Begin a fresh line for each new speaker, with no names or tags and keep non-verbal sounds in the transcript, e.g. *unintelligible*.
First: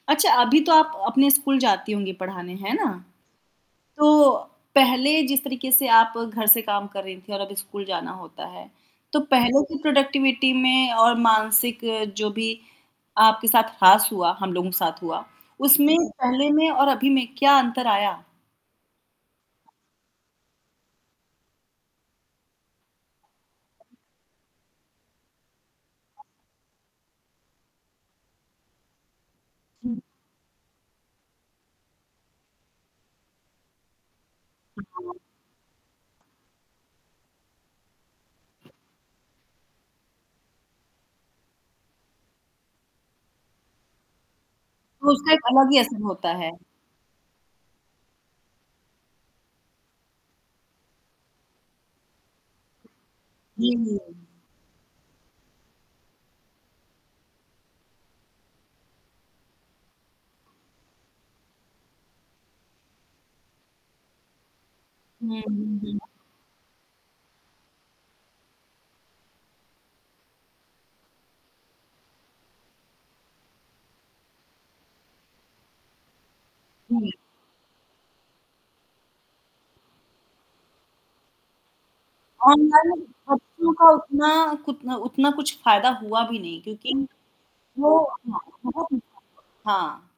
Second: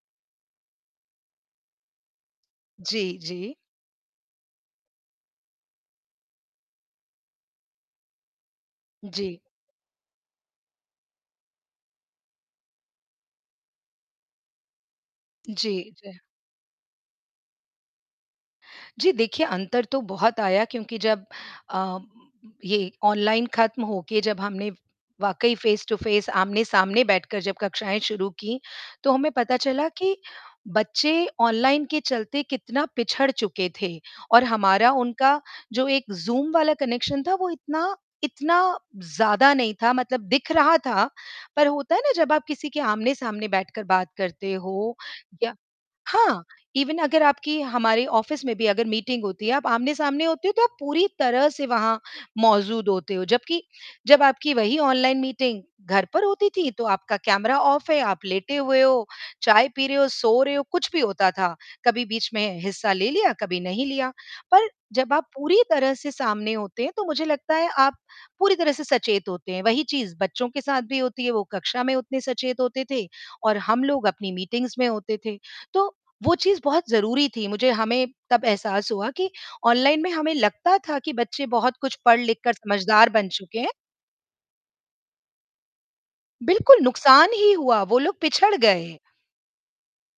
अच्छा, अभी तो आप अ, अपने स्कूल जाती होंगी पढ़ाने, है ना?
जी, जी।
तो, पहले जिस तरीके से आप घर से काम कर रही थी और अब स्कूल जाना होता है, तो
जी।
पहले की प्रोडक्टिविटी में और मानसिक जो भी, आपके साथ हास हुआ, हम लोगों के साथ हुआ,
जी,
उसमें,
जी।
पहले में और अभी में क्या अंतर आया?
जी देखिए, अंतर तो बहुत आया क्योंकि जब अ, ये ऑनलाइन ख़त्म होके जब हमने, वाक़ई फ़ेस टू फ़ेस, आमने-सामने बैठकर जब कक्षाएँ शुरू की, तो हमें पता चला
जी।
कि, बच्चे ऑनलाइन के चलते कितना पिछड़ चुके थे और हमारा
*unintelligible*
उनका जो एक ज़ूम वाला कनेक्शन था वो इतना इतना ज़्यादा नहीं था मतलब दिख रहा था, पर होता है ना जब आप किसी के आमने-सामने बैठकर बात करते हो
तो उसका एक
या
अलग ही असर होता
हाँ,
है।
इवन अगर आपकी हमारे ऑफ़िस में भी अगर मीटिंग होती है, आप आमने-सामने होते हो, तो आप पूरी तरह से वहाँ मौजूद होते हो, जबकि
जी, जी।
जब आपकी वही ऑनलाइन मीटिंग घर पर होती थी, तो आपका कैमरा ऑफ है, आप लेटे हुए हो, चाय पी रहे हो, सो रहे हो, कुछ भी होता था, कभी बीच में हिस्सा ले लिया, कभी नहीं लिया, पर जब आप
हुँ,
पूरी
हुँ,
तरह
हुँ।
से सामने होते हैं, तो मुझे लगता है आप पूरी तरह से सचेत होते हैं, वही चीज़ बच्चों के साथ भी होती है, वो कक्षा में उतने सचेत होते थे और हम लोग अपनी मीटिंग्स में होते थे, तो वो चीज़ बहुत
हुँ।
ज़रूरी थी मुझे हमें तब एहसास हुआ कि ऑनलाइन में हमें लगता था कि बच्चे बहुत कुछ पढ़-लिख कर
ऑनलाइन
समझदार बन चुके हैं।
बच्चों का उतना कुतना उतना कुछ फ़ायदा हुआ भी नहीं
बिल्कुल
क्योंकि,
नुकसान ही हुआ,
वो
वो लोग
हाँ,
पिछड़
वो
गए।
*unintelligible* हाँ।